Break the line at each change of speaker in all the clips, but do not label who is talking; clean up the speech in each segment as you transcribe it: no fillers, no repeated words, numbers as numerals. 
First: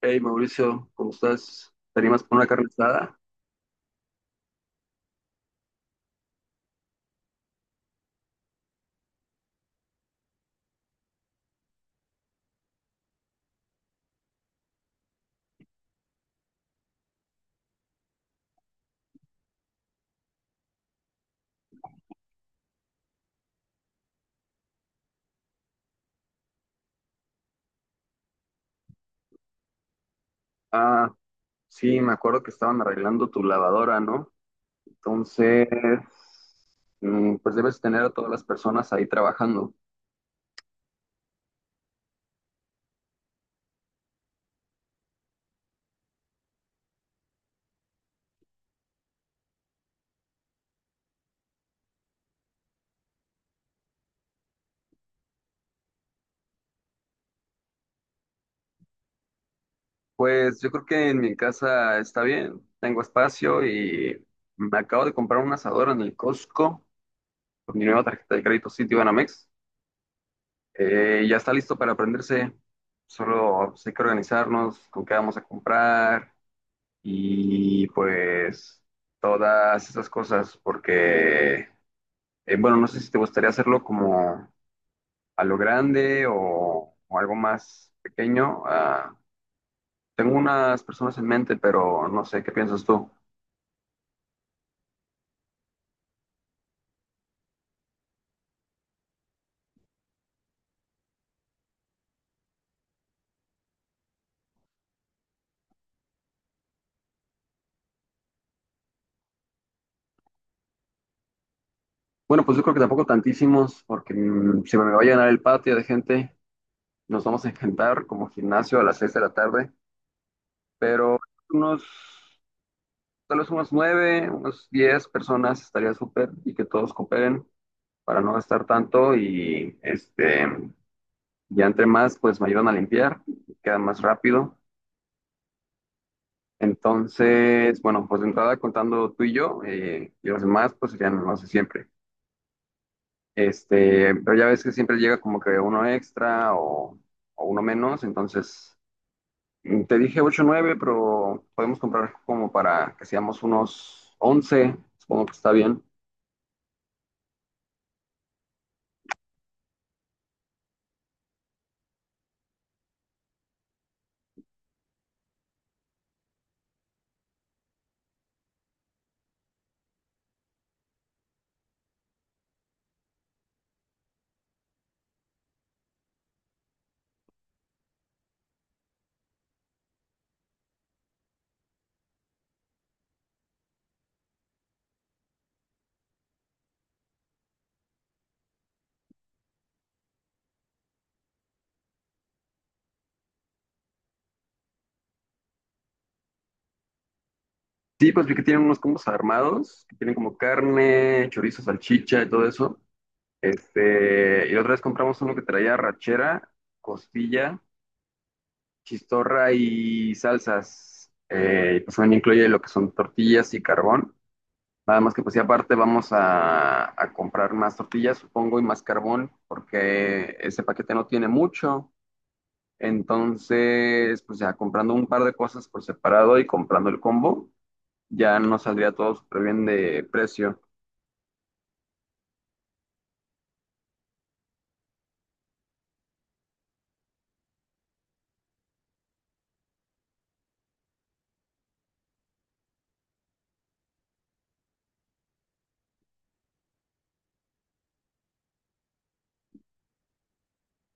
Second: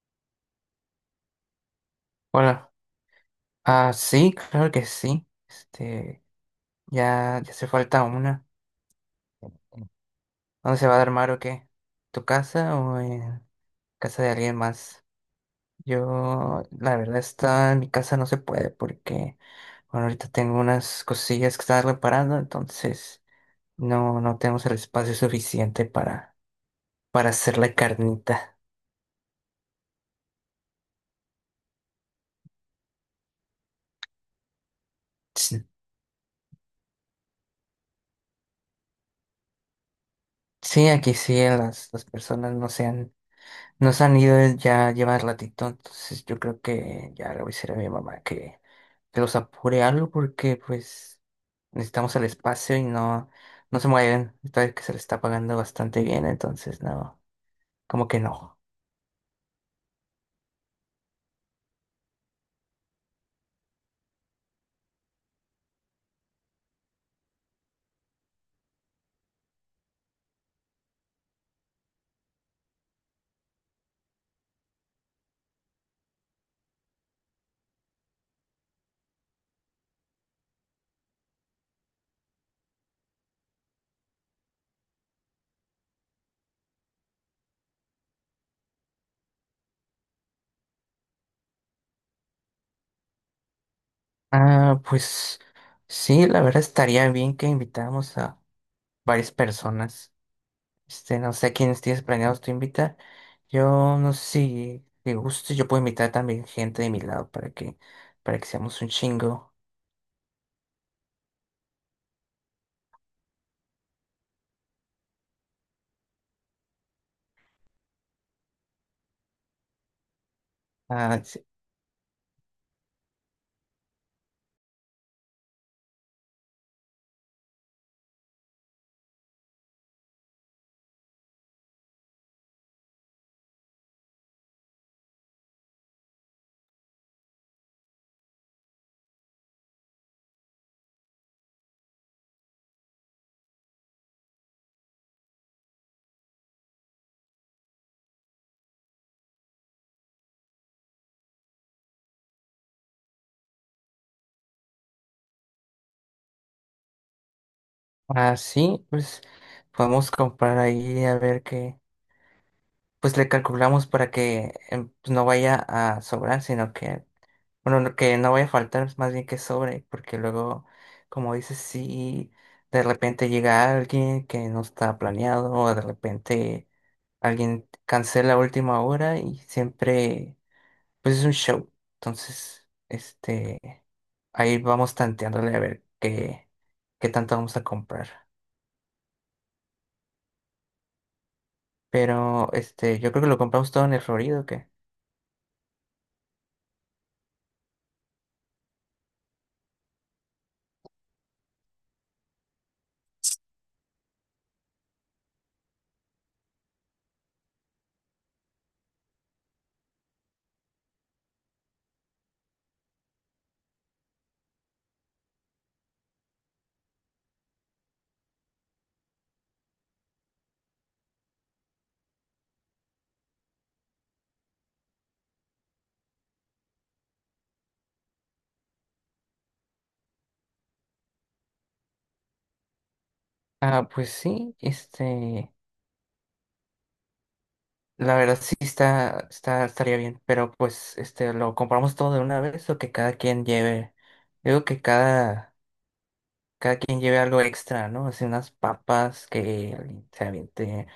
Hey Mauricio, ¿cómo estás? ¿Te animas por una carne
Hola.
asada?
Ah, sí, claro que sí. Ya hace falta una. ¿Dónde se va a armar o qué? ¿Tu casa o en casa de alguien más? Yo, la verdad, está en mi casa no se puede porque, bueno, ahorita tengo unas cosillas que están reparando, entonces no tenemos el espacio suficiente para hacer la carnita.
Ah, sí, me acuerdo que estaban arreglando tu lavadora, ¿no?
Sí,
Entonces, pues debes tener a todas las personas ahí trabajando.
sí, aquí sí, las personas no se han nos han ido ya llevar ratito, entonces yo creo que ya le voy a decir a mi mamá que los apure algo porque pues necesitamos el espacio y no, no se mueven. Esta vez que se le está pagando bastante bien, entonces no, como que no.
Pues yo creo que en mi casa está bien, tengo espacio y me acabo de comprar un asador en el Costco con mi nueva tarjeta de crédito Citibanamex. Ya está listo para prenderse, solo pues, hay que organizarnos con qué vamos a comprar y pues todas esas cosas, porque, bueno, no sé si te gustaría hacerlo como a lo grande o algo más pequeño. Ah, tengo unas personas en mente, pero no sé, ¿qué piensas tú?
Ah, pues sí, la verdad estaría bien que invitáramos a varias personas. No sé quiénes tienes planeados tú invitar. Yo no sé si te guste, yo puedo invitar también gente de mi lado para que seamos un chingo.
Bueno, pues yo creo que tampoco tantísimos, porque se me va a llenar el patio de gente. Nos vamos a encantar como gimnasio a las 6 de la tarde, pero
Ah, sí.
unos, tal vez unos 9, unos 10 personas estaría súper y que todos cooperen. Para no gastar tanto y este, ya entre más, pues me ayudan a limpiar, queda más rápido. Entonces, bueno, pues de entrada contando tú y yo, y los demás, pues serían los de siempre. Este, pero ya ves que siempre llega como que uno extra o uno menos, entonces te dije 8 o 9, pero podemos comprar como para que seamos unos 11, supongo que está bien.
Así, pues podemos comprar ahí a ver pues le calculamos para que pues, no vaya a sobrar, sino que, bueno, que no vaya a faltar, más bien que sobre, porque luego, como dices, si de repente llega alguien que no está planeado o de repente alguien cancela a última hora y siempre, pues es un show. Entonces, ahí vamos tanteándole a ver qué tanto vamos a comprar. Pero, yo creo que lo compramos todo en el Florido, ¿o qué?
Sí, pues vi que tienen unos combos armados, que tienen como carne, chorizo, salchicha y todo eso. Este, y la otra vez compramos uno que traía rachera, costilla, chistorra y salsas. Y pues también incluye lo que son tortillas y carbón. Nada más que pues y aparte a comprar más tortillas, supongo, y más carbón, porque ese paquete no tiene mucho. Entonces, pues ya comprando un par de cosas por separado y comprando el combo, ya nos saldría todo súper bien de precio.
Ah, pues sí, la verdad sí estaría bien, pero pues, ¿lo compramos todo de una vez o que cada quien lleve? Digo que cada quien lleve algo extra, ¿no? Así unas papas, que alguien se aviente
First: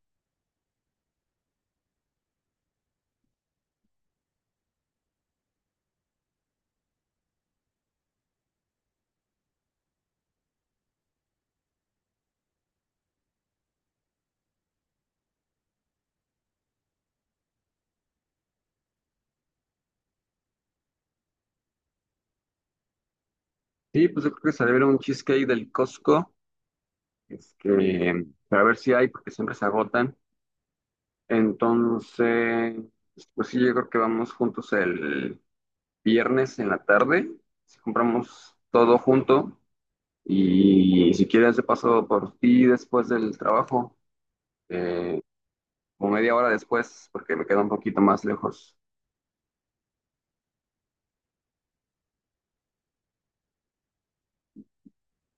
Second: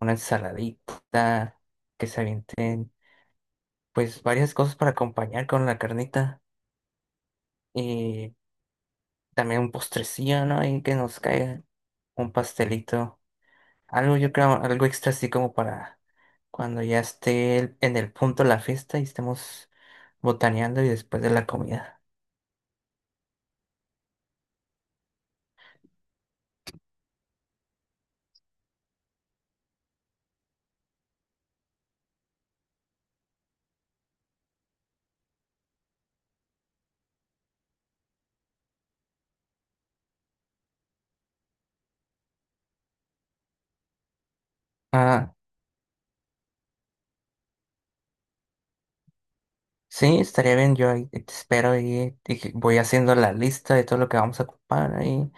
una ensaladita, que se avienten, pues, varias cosas para acompañar con la carnita y también un postrecillo, ¿no? Y que nos caiga un pastelito. Algo, yo creo, algo extra así como para cuando ya esté en el punto la fiesta y estemos botaneando y después de la comida.
Sí, pues yo creo que saldría un cheesecake del Costco. Este, para ver si hay, porque siempre se agotan. Entonces, pues sí, yo creo que vamos juntos el viernes en la tarde. Si compramos todo junto y si quieres de paso por ti después del trabajo, eh,
Ah,
como media hora después, porque me queda un poquito más lejos.
sí, estaría bien, yo ahí te espero y que voy haciendo la lista de todo lo que vamos a ocupar y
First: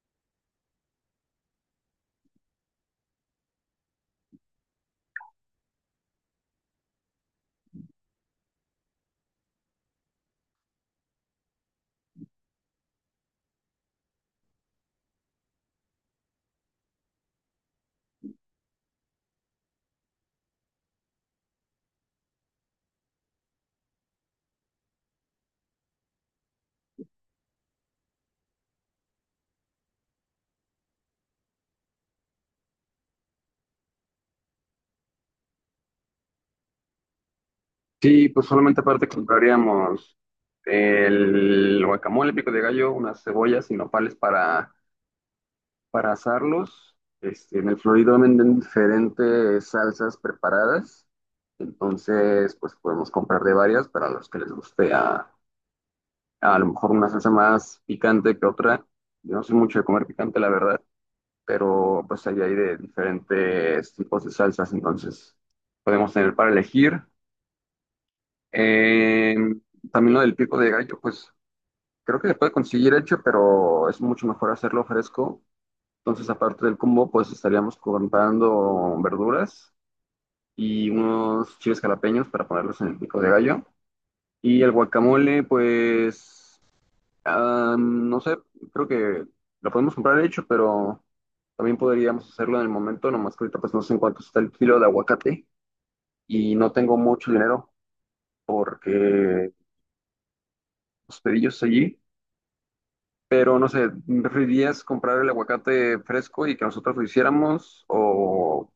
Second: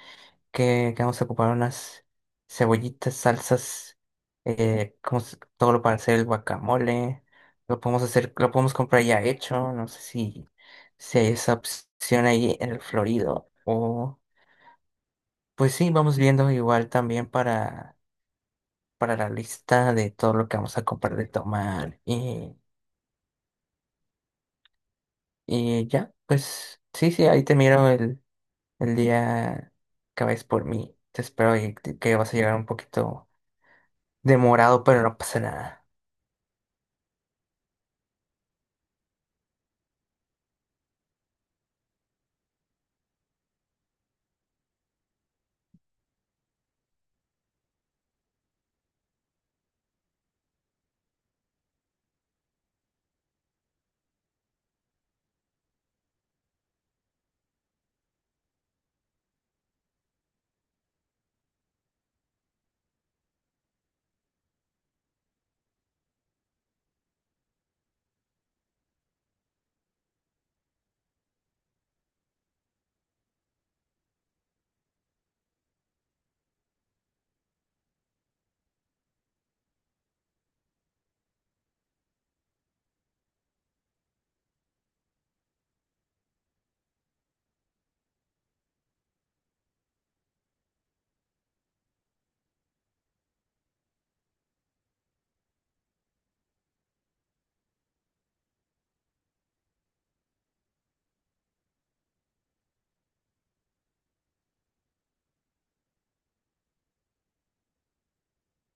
que vamos a ocupar unas cebollitas, salsas, como todo lo para hacer el guacamole, lo podemos hacer, lo podemos comprar ya hecho, no sé si, si hay esa opción ahí en el Florido o... Pues sí, vamos viendo igual también para la lista de todo lo que vamos a comprar de tomar. Y ya, pues sí, sí, ahí te miro el día que vayas por mí. Te espero y que vas a llegar un poquito demorado, pero no pasa nada.
Sí, pues solamente aparte compraríamos el guacamole, pico de gallo, unas cebollas y nopales para asarlos. Este, en el Florido venden diferentes salsas preparadas. Entonces, pues podemos comprar de varias para los que les guste a lo mejor una salsa más picante que otra. Yo no soy mucho de comer picante, la verdad, pero pues ahí hay de diferentes tipos de salsas, entonces podemos tener para elegir. Eh, También lo del pico de gallo, pues creo que se puede conseguir hecho, pero es mucho mejor hacerlo fresco. Entonces, aparte del combo, pues estaríamos comprando verduras y unos chiles jalapeños para ponerlos en el pico de gallo. Y el guacamole, pues, ah, no sé, creo que lo podemos comprar hecho, pero también podríamos hacerlo en el momento, nomás que ahorita pues no sé en cuánto está el kilo de aguacate y no tengo mucho dinero porque los pedillos allí, pero no sé, ¿preferirías comprar el aguacate fresco y que nosotros lo hiciéramos o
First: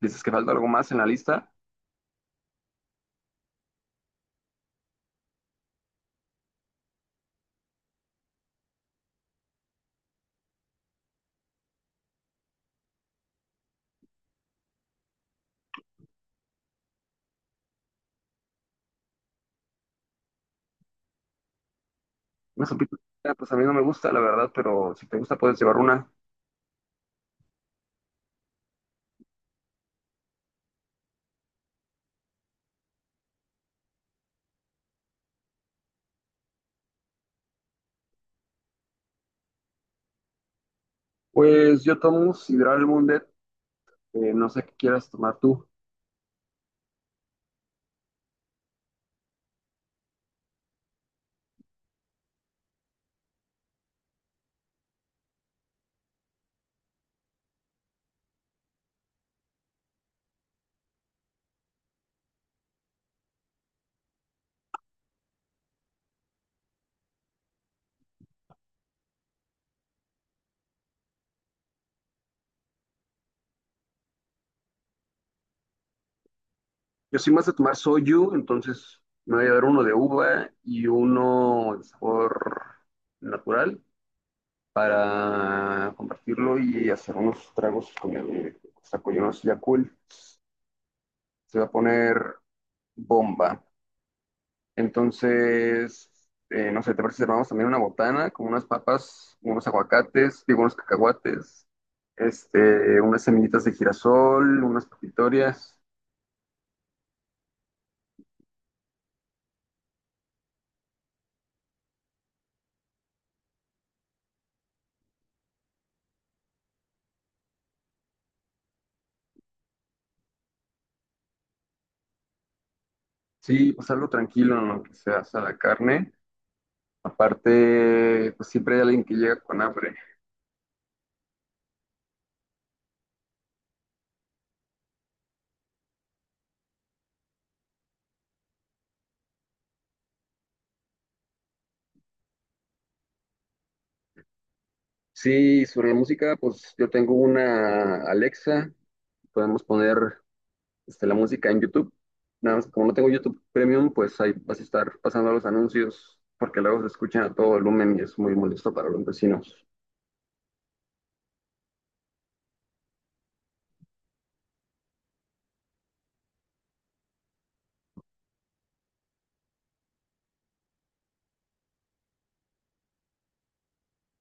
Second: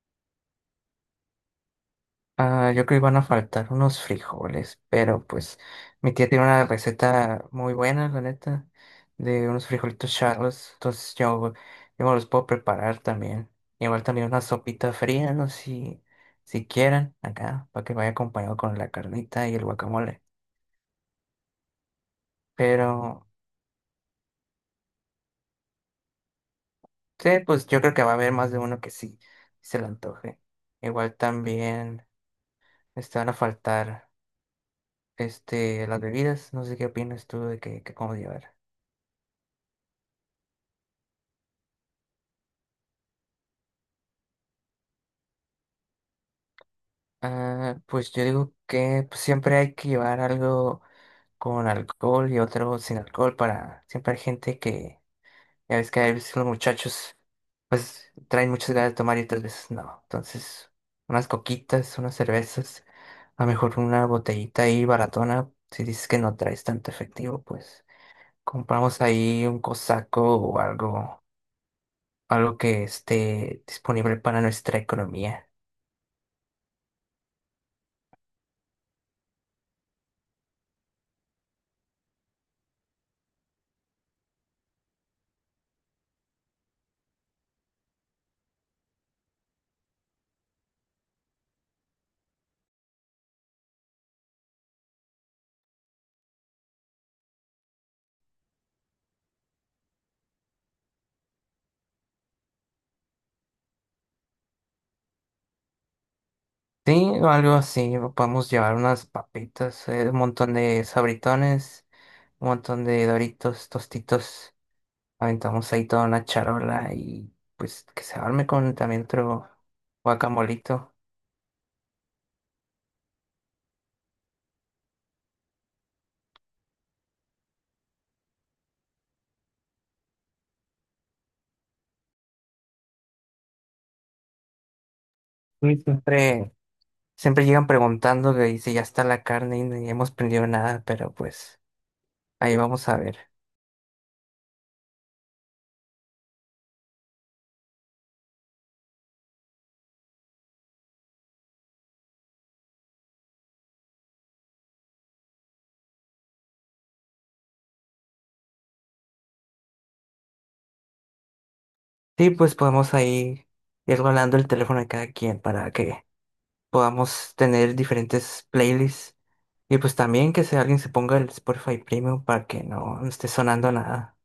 dices que falta algo más en la lista?
Ah, yo creo que iban a faltar unos frijoles, pero pues mi tía tiene una receta muy buena, la neta, de unos frijolitos charros, entonces yo me los puedo preparar también. Igual también una sopita fría, no sé si, si quieran, acá, para que vaya acompañado con la carnita y el guacamole.
Una sopita,
Pero
pues a mí no me gusta, la verdad, pero si te gusta puedes llevar una.
sí, pues yo creo que va a haber más de uno que sí, sí se le antoje. Igual también van a faltar las bebidas, no sé qué opinas tú de que cómo llevar.
Pues yo tomo sidral Mundet, no sé qué quieras tomar tú.
Ah, pues yo digo que pues, siempre hay que llevar algo con alcohol y otro sin alcohol para siempre hay gente que, ya ves que a veces los muchachos pues traen muchas ganas de tomar y otras veces no. Entonces, unas coquitas, unas cervezas, a lo mejor una botellita ahí baratona, si dices que no traes tanto efectivo, pues compramos ahí un cosaco o algo, algo que esté disponible para nuestra economía.
Yo soy más de tomar soju, entonces me voy a dar uno de uva y uno de sabor natural para compartirlo y hacer unos tragos con el saco, ya cool. Se va a poner bomba. Entonces, no sé, ¿te parece si armamos también una botana con unas papas, unos aguacates, digo, unos cacahuates, este, unas semillitas de girasol, unas papitorias?
Sí, o algo así, o podemos llevar unas papitas, un montón de sabritones, un montón de Doritos, tostitos, aventamos ahí toda una charola y pues que se arme con también otro guacamolito.
Sí, pues algo tranquilo en lo que se hace la carne. Aparte, pues siempre hay alguien que llega con hambre.
Y siempre llegan preguntando que dice ya está la carne y no hemos prendido nada, pero pues ahí vamos a ver.
Sí, sobre la música, pues yo tengo una Alexa, podemos poner este, la música en YouTube. Nada más, como no tengo YouTube Premium, pues ahí vas a estar pasando los anuncios, porque luego se escuchan a todo volumen y es muy molesto para los vecinos.
Sí, pues podemos ahí ir rolando el teléfono de cada quien para que podamos tener diferentes playlists. Y pues también que si alguien se ponga el Spotify Premium para que no esté sonando nada.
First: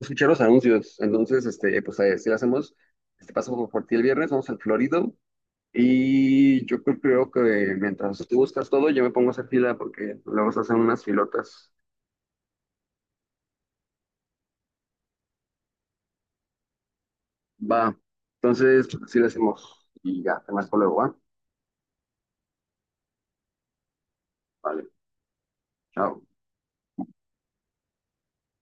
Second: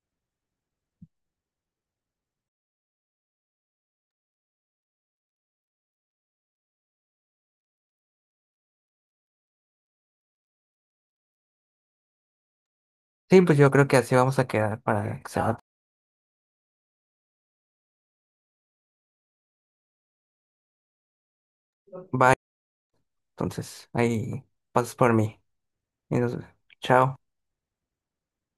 Escuchar los anuncios, entonces, este, pues ahí, si lo hacemos, este paso por ti el viernes, vamos al Florido. Y yo creo, creo que mientras tú buscas todo, yo me pongo a hacer fila porque luego se hacen unas filotas.
Sí, pues yo creo que así vamos a quedar para que se va.
Va. Entonces, pues, así lo hacemos. Y ya, te marco luego, ¿va?
Bye. Entonces, ahí
Vale,
pasas por mí. Y
chao.
nos- Chao.